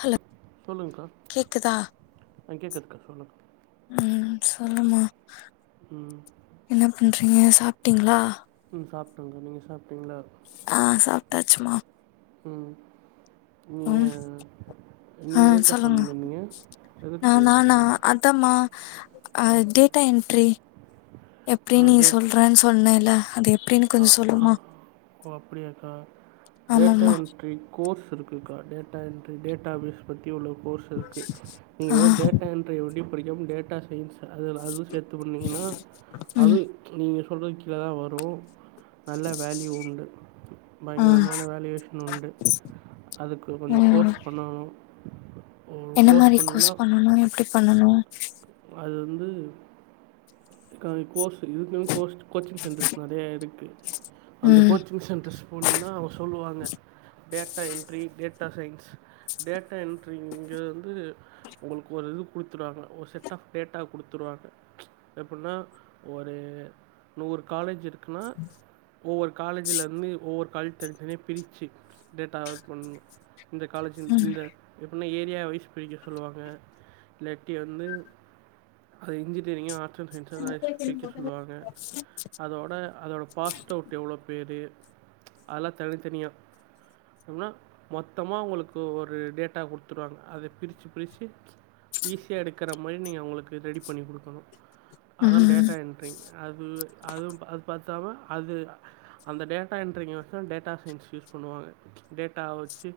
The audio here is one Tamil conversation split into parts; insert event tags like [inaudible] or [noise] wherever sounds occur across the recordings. ஹலோ சொல்லுங்கக்கா கேக்குதா ஆ கேட்குதுக்கா சொல்லுங்கள் உம் சொல்லுமா ம் என்ன பண்றீங்க சாப் அப்டிங்களா சாப்பட்டுங்க நீங்க சாப் அப்டிங்களா தாச்சமா ம் ம் நீங்கள் ஆ நீங்கள் எதுக்குக்கா ஃபோன் சொல்லுங்க பண்ணியிருந்தீங்க எதுக்கு நான் நானா அதம்மா டேட்டா என்ட்ரி எப்டி ஆ நீ டேட் சொல்றன்னு சொன்னேன் இல்ல அதுப் ஆ ஆ ஓ அப்படியாக்கா டேட்டா ஆமாம்மா என்ட்ரி கோர்ஸ் இருக்குக்கா டேட்டா என்ட்ரி டேட்டா பியூஸ் உள்ள கோர்ஸ் இருக்கு ஆ நீங்க டேட்டா என்ட்ரி ஒண்டி புடிக்கும் டேட்டா சயின்ஸ் அது அது சேர்த்து பண்ணீங்கன்னா அது ம் நீங்க சொ சொல் கிலே தான் வரும் நல்ல வேல்யூ உண்டு ஆ பயங்கரமான வேல்யுவேஷன் உண்டு அதுக்கு கொஞ்சம் ம் கோர்ஸ் பண்ணணும் ஒரு என்ன மாரி கோர்ஸ் பண்ணிங்கன்னா பண்ணணும் எப்டி பண்ணணும் அது வந்து எகா கோர்ஸ் இதுக்கு கோஸ்ட் கோச்சிங் சென்டர்ஸ் நெறைய இருக்கு அந்த ம் கோச்சிங் சென்டர்ஸ் போனீங்கன்னா வஸ் சொல்லுவாங்க டேட்டா என்ட்ரி டேட் டேட்டா சயின்ஸ் டேட்டா என்ட்ரிங்கிறது உங்களுக்கு ஒரு இது கொடுத்துவாங்க ஒரு செட் [unintelligible] குடுத்துடுவாங்க எப்டின்னா ஒரு நூறு காலேஜ் இருக் க்நா ஒவ்வொரு காலேஜிலயிருந்து ஒவ்வொரு காலேஜ தனி தனியே பிரிச்சி டேட்டாவ [inaudible] இந்த காலேஜின் ம் இந்த எப் இன்றும் ஏரியா வைஸ் பிடிக்க சொல்லுவாங்க இல்லாட்டி வந்து அது இன்ஜினியரிங் ஆர்ட் ஆர்ட் அண்ட் சயின்ஸ்னு பிரிக்க சொல்லுவாங்க அதோட அதோடய பாஸ்ட் அவுட் எவ்வளோ பேர் அல்ல தனித்தனியா இல்லனா மொத்தமா அவங்களுக்கு ஒரு டேட்டா கொடுத்துருவாங்க அத பிரிச்சு பிரிச்சு ஈஸியா எடுக்கற இது மாயி நீங்க அவங்களுக்கு ரெடி பண்ணி கொடுக்கணும் அதான் ம் டேட்டா என்ட்ரி அது அதுவும் அது பத் தவ அது அந்த டேட்டா என்ட்ரிங்கோசம் டேட்டா சயின்ஸ் யூஸ் பண்ணுவாங்க டேட்டா வச்சு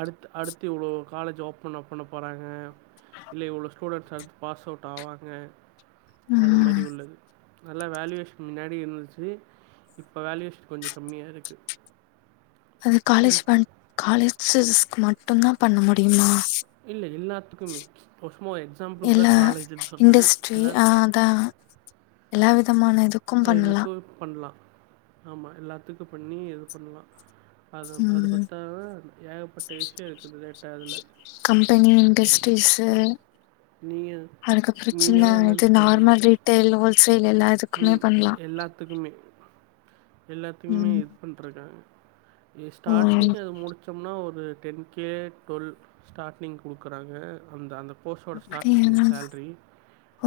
அடுத்து அடுத்து இவ்வளோ காலேஜ் ஒப்பானப் பண்ண போகிறாங்க இல்ல இவ்வளோ ஸ்டூடெண்ட்ஸ் எடுத்து பாஸ் அவுட் ஆவாங்க அது ம் மாரி உள்ளது நல்ல வேல்யுவேஷன் முன்னாடி இருந்துச்சு இப்ப வேல்யுவேஷன் கொஞ்சம் கம்மியா இருக்கு அது காலேஜ் பண் காலேஜ் ஸ்க்கு மட்டு தான் பண்ண முடியுமா இல்ல எல்லாத்துக்குமே ஒருசும்மா எக்ஸாம்பிளுக்கு இல்ல தான் காலேஜ்ன்னு சொன்னேன் இண்டஸ்ட்ரி ஆ எல்லாத் அதா எல்லா விதமான இதுக்கும் பண்ணலா துக்கும் பண்ணலாம் ஆமா எல்லாத்துக்கு பண்ணி இது பண்ணலாம் அது அது ம் பத்தாது ஏகப்பட்ட விஷயம் இருக்குது எட்டாதுல அதுக்கப்பறம் சின்ன இது நார்மல் ரீட்டைல் ஓல்ஸ் உம் எல்லாத்துக்குமே எல்லாத்துக்குமே ம் இது பண்ணிருக்காங்க ஓ ஸ்டார்ட்டிங் அது முடிச்சோம்னா ஒரு டென் கே டுவெல் ஸ்டார்ட்டிங் கொடுக்குறாங்க அந்த அந்த போஸ்டோட ஸ்டார்ட்டிங் அப்டியா சேல்ரி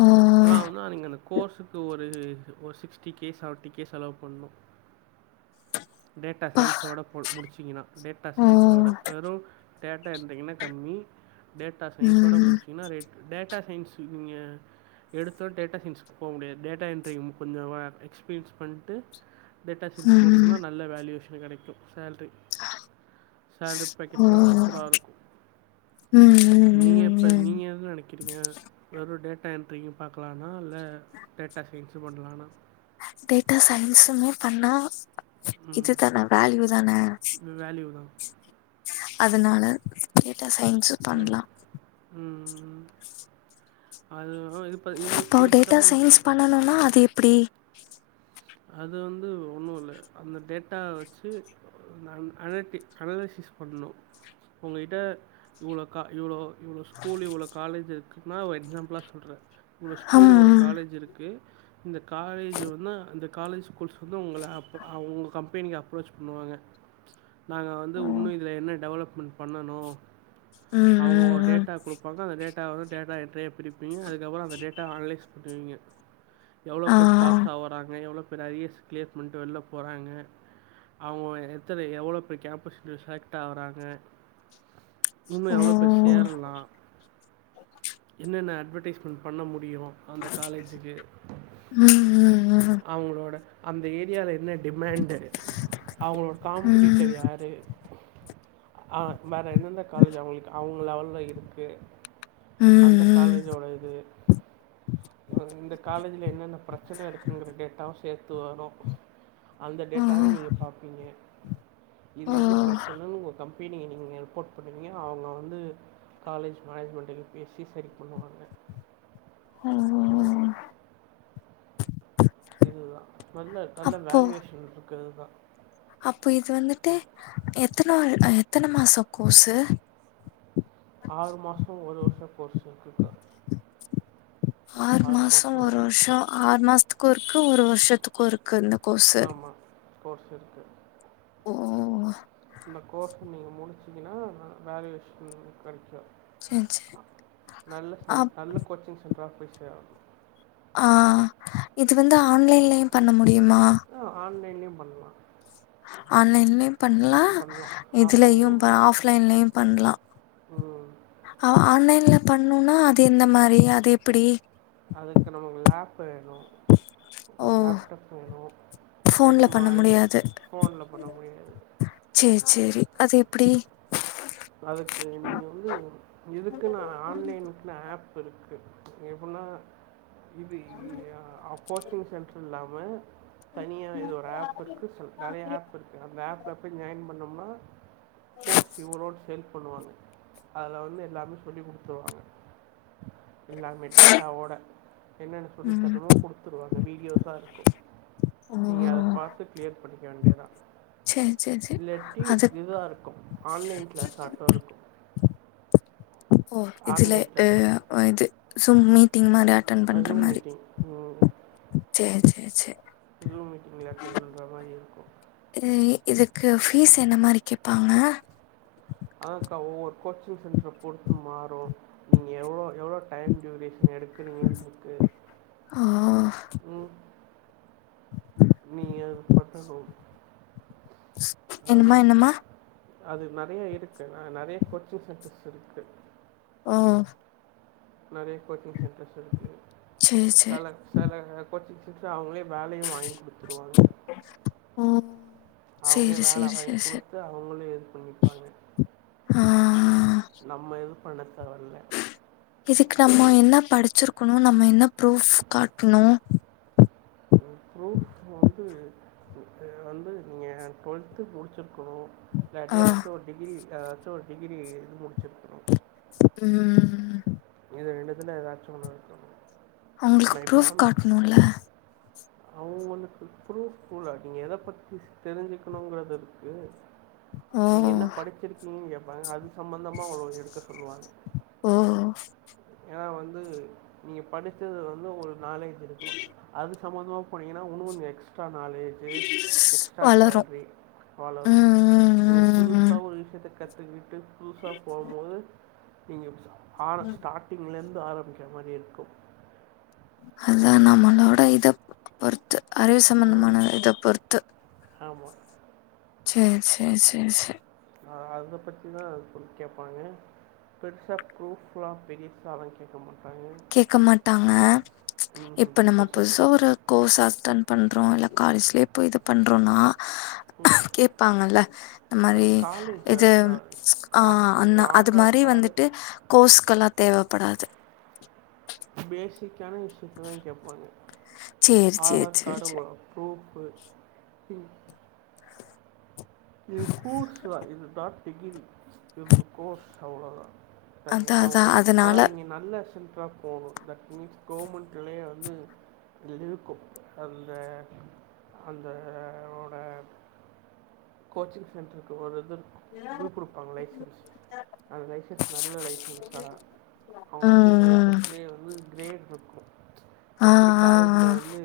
ஓ ஆனால் வந்து அன்னைக்கு கோர்ஸ் க்கு ஒரு சிக்ஸ்டி கே செவன்டி கே செலவு பண்ணும் டேட்டா அப்பா சயின்ஸோட போ முடிச்சீங்கன்னா டேட்டா ஓ சயின்ஸோட வெறும் டேட்டா இருந்தீங்கன்னா கம்மி டேட்டா சயின்ஸோட ம் முடிச்சிங்கன்னா ரேட் டேட்டா சயின்ஸ் நீங்க எடுத்தோனே டேட்டா சயின்ஸ்க்கு போக முடியாது டேட்டா என்ட்ரியும் கொஞ்சம் எக்ஸ்பீரியன்ஸ் பண்ணிட்டு டேட்டா சயின்ஸ் ம் போனீங்கன்னா நல்ல வேல்யூஷன் கிடைக்கும் சேல்ரி சேல்ரி ஓ பேக்கேஜலாம் சூப்பராக இருக்கும் ம் ம் நீங்க ம் எப்ப ம் நீங்க என்ன நினைக்கிறீங்க வெறும் டேட்டா என்ட்ரி பார்கக்கலாம்னா இல்ல டேட்டா சயின்ஸ் பண்ணலாம்னா டேட்டா சயின்ஸுமே பண்ணா ம். இதுதானே வேல்யூ தானே வேல்யூ தான். அதனால டேட் டா சயின்ஸ் ம். பண்ணலாம் ம். அது வந் அப்ப டேட்டா சயின்ஸ் பண்ணனும்னா அது எ ப்டி அது வந்து ஒன்னும் இல்ல அந்த டேட்டா வச்சு அனடிக் அனலைசிஸ் பண்ணணும் உங்ககிட்ட இவ்ளோ கா இவ்ளோ இவ்ளோ ஸ்கூல் இவ்ளோ காலேஜ் அது சும்மா ஒரு எக்ஸாம்பிளா சொல்றே இ்வ்ளோ ஸ்கூல் இவ்ளோ ஹம் காலேஜ் இருக்கு காலேஜ் அந்த காலேஜ் ஸ்கூல்ஸ் வந்து உங்கள அப் உங்க கம்பெனிக்கு அப்ரோச் பண்ணுவாங்க நாங்க வந்து ஓ உண்ம இதில என்ன டெவலப் பண்ணணு ம் அவங்க ம் ஒரு ம் டேட்டா கொடுப்பாங்க அந்த டேட்டா எவ்ளோ டேட்டா என்ற எப்டி அதுக்கப்றம் அந்த டேட்ட அனலைஸ் நீங்க எவ்ளோ பேர் ஆ பாஸ் ஆவுறாங்க எவ்வளோ பேர் அரியர்ஸ் கிளியர் பண்ட்டு வெள்ல போறாங்க அவங்க எத்தன எவ்ளோ பேர் கேம்பஸ் செலக்ட் ஆவறாங்க இன்னு ஓ எவ்ளோ பேர் ம் சேர்லாம் என்னன்ன அட்வெடைஸ்மெண்ட் பண்ண முடியு அந்த காலேஜுக்கு ம் அவங்களோட அந்த ஏரியால என்ன டிமண்டு அவங்களோட ம் காம்படிட்டர் யாரு ஆ வேற எந்தெந்த காலேஜ் அவங்களுக்கு அவங்க இன்னு அவ்ளோ தா இருக்கு அந்த ம் காலேஜோட இது இந்த காலேஜ்ல என்னென்ன பிரச்சன இருக்கு உங்களு எ டாஸ் தேத்து வரு அந்த ஓ டேட்டாவே நீங்க பாப்பீங்க இது ஓ இது பிரச்சன உங்க கம்ப் அப்பயே நீங்கள் நீங்கள் ரிப்போர்ட் பண்ணுவீங்க அவங்க வந்து காலேஜ் மேனேஜ்மெண்ட்டலயையும் பேசி சரி பண்ணுவாங்க ஆ ம் ஆ இதுதா நல்ல நல்ல வேல்யுவேஷன் அதுதா அப்போ இது வந்துட்டு எத் எத்தன எத்தன மாச கோர்சு ஆறு மாசம் ஒரு வருஷம் கோர்ஸ் ஆறு மாசம் ஒரு வருஷம் ஆறு மாசத்துக்கு ஒருக்க ந்து ஒரு வருஷத்துக்கு ஒருக் கண்ணக்கோசா ஆமாம் [unintelligible] ஓ இந்த கோர்ஸை நீங்கள் முடிச்சிங்கன்னா வேல்யுவேஷன் கெடைக்கும் செரி செரி சென் அம் நல்ல [unintelligible] ஆஹ் இத் இது வந்து ஆன்லைன்லயும் பண்ண முடியுமா நியும் பண்ணலாம் ஆன்லலைன்லையும் பண்லாம் பண்ணலாம் இதுலயும் ஆஃப்லைன்லேயும் ப பண்ணலாம் ஆஃப் லைன்லயும் பண்லாம் ம் ஆன்லைன் லா பண்ணுனா அது எந்த மாரி அது எப் இப்படி அதுக்கு நம்மகு லேப் வேணும் ஒரு ஓ லேப்டாப் வேணும் ஃபோன்ல இல்லாட்டி மா பண்ண இது முடியாது ஃபோன்ல பண்ண முடியாது சேரி சேரி அது எப்படி அதுக்கு நீங்கள் வந்து இருக்கு எப்படின்னா இது இ கோ [inaudible] ச்சிங் சென்டர் எல்ல வெல் தனியா இது ஒரு ஆப் இருக்கு நிறைய ஆப் இருக்கு அந்த ஆப்ல போய் ஜாயின் பண்ணோம்னா கோச் வ்லோ பண்ணுவாங்க அதுல வந்து எல்லாமே சொல்லி குடுத்துருவாங்க இல்லா அந்த டேட்டா ஓட என்னென்னு சொல்லி ம் தர்ரேம்மோ கொடுத்துருவாங் வீடியோஸ்ஸா இருக்கும் ஓ நீங்க அத பாத்துட் கிளியர் பண்ணிக்க வேண்டியதா ச்சா ச்சா ச்சா அது [unintelligible] இருக்கு ஓ இதுல அ கிளாஸ் ஆ இது [unintelligible] அ முன்னால்லா அட்டன் பண்ற ஜூம் மாரி மீட்டிங் சே சே சே ஜூம் மீட்டிங்கில் அட்டன் பண்ணுற மாதிரி இருக்கும் உம் இதுக் க்கு ஃபீஸ் என்ன மாரி கேப்பாங்க ஆ கா ஒவ்வொரு கோச்சிங் சென்டரை பொருத்து மாறு நீங்க எவ்ளோ-எவ்ளோ டைம் டியூரேஷன் எடுக்கிறீங்கன்ருக்கு ஓ ம் நீங்க [unintelligible] என்னமா என்னம்மா அது நறைய இருக்கு ந நறைய கோச்சிங் சென்டர்ஸ் இருக்கு ஆஹ் நெறைய கோச்சிங் சென்டர்ஸ் இருக்கு சேரி சேரி செல செல கோச்சிங் ட்ரு அவங்களே வேலையு வாங்கி் குடுத்துருவாங்க ஓ அவங்களே சேரி வேலை சேரி வாங்கி சேரி சேரி குடுத்து அவங்களே பண்ணிப்பாங்க ஆ நம்ம எது வணக் இதுக்கு நம் நா என்ன படிச்சிருக்கணு நம்ம என்ன ப்ரூஃப் காட்ணு ம் ப்ரூஃப் வந்து இத வந்து நீங்க டுவெல்த்து முடிச்சிருக் க்கனு ஆ இல்லாட்டி ஆச்சுவலா ஒரு டிகிரி எதாச்சும் ஒரு டிகிரி முடிச்சிருக்கறோம் உம் ரெண்டு த ஏதாச்சும் இருக்கணும் அவங்களுக்கு ப்ரூப் காட்டணும்ல அவங்கக்கு ப்ரூப்ல நீங்க எதை பத்தி தெரிஞ்சுக்கணுங்கிறது இருக்கு ஓ! நீங்க என்ன படிச்சிருக்கீங்க கேப் [unintelligible] சம்பந்தமா அவ்வளவு எடுக்க சொல்லுவாங்க ஓ! ஏன்னா வந்து நீங்கள் படிச்சது வந்து ஒரு நாலேஜ் இருக்கும் அதுக்கு சம்பந்தமா பண்ணங்கனா ஒணந்து எக் எக்ஸ்ட்ரா நாலேஜு எக்ஸ்ட்ரா வளரும். சேல்ரி ம், வளரும் நீங்கள் ம், ம், ம். புதுசாக ஒரு விஷயத்து கத்துட் ட்டு புதுசா போகும்போது நீங்க ஆ ஸ்டார்டிங்ல இப்ப ஆரம்பிக்கிற மாதிரி இருக்கும் அதான் நம்மளோட இத பொருத் இத் அறிவு சம்பந்தமான இதை பொறுத்து ஆமா ஷேரி ஷேரிஷேரிஷேரி அதை பற்றி தான் அது கொஞ அத பத்திதான் ப்ரூஃப் கேட்பாங்க பெருசாக ப்ரூஃப்லாம் பெருசாக அதான் கேட்க மாட்டேங்க கேட்க மாட்டாங்க ம் இப்ப நம்ம பெருசாக கேட்க புதுசா ஒரு கோர்ஸ் அன்ட் பண்றோம் இல்ல காலேஜ்லயே இப்போ இது பண்ணுறோன்னா ம் [unintelligible] கேட்பாங்கல்ல இந்த மாதிரி அது காலேஜ் இது வேறுக்கா கா ஆஹ் இது அ அது ஆதார் மாதிரி கார்டு வந்துட்டு கோர்ஸு்கல்லாம் தேவை ப்படாத [unintelligible] பேசக் கான விஷயத்த தான் கேட்பாங்க ஷேர் ஷேர் ஷேர் ஷேர் உப்பு உப்பும் இது கூர்சுுவா இதுதான் டிிகிர இருது கோோஸ் அவ்வுளதான் சரிங்க அதான், அவங்க அதான். அதனால அதான் நீங்க நல்ல செல் போும் தட் மீன்ஸ் கவர்மெண்ட்லயே வந்து இ இருக்கும் அந்த அந்தோயட கோச்சிங் சென்டர்க்கு ஒரு இது கொடுப்பாங்க லைசன்ஸ் அந்த லைசன்ஸ் நல்ல லைசன்ஸாக அவங்க ம், வச்சுிருக்க ம். லைசன்ஸ்லயே வந்து கிரேட இருக்கும் ஆ எப்படி ஆ காலேஜில் வந்து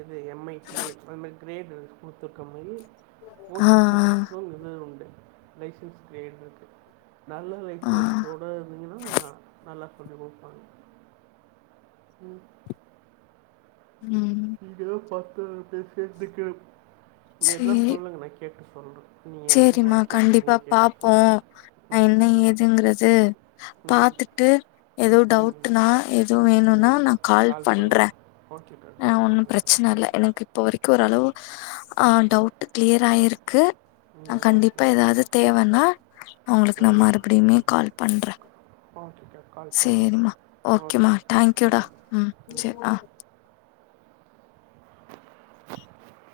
எது எம்ஐடி அதுமதிரி கிரேட் முூத்துக்கம் இ ஆ ஆ கோச்சிகங் சட்டஸோல் நந்தது இருந்து உண்டு லைசன்ஸ் கிரேடு இருக்கு நல்ல லைப்ஃசோட ஆ ஆ எக்ஸ்பீரியன்ஸ்ோட இருந்தீங்கன்னா நல்ல சொ உம் ம் இங்கு இருப பே பே பே சக்கு மேத்தியூ சொல்லுங்க நா கேட்டுக் சொல்லு சரிமா கண்டிப்பா பாப்போம் சொல்கிறேன் நா ம் என்ன ஏதுங்கிறது ம் பாத்துட்டு ஏதோ ம் டவுட்னா ஏதோ வேணும்னா ம் நான் கால் பண்ணுங்க பண்றன் ஓகேக்கா ஆஹ் கால் ஒன்னும் பண்ணுங்கக்கா பிரச்சனை இல்ல எனக்கு இப்ப வரையும் கொருளவு ஆஹ ம் டவுட் கிளியர் ஆயிருக்கு ம் நான் ஓகே கண்டிப்பா ஏதாவது தேவைன்னா உங்களுக்கு நான் ம் மறுபடியுமே கால் பண்றே ஓகேக்கா கால் பண்ணுங்க சேரிமா ஓகேமா தேங்க்யூடா ம் சரிதா [unintelligible]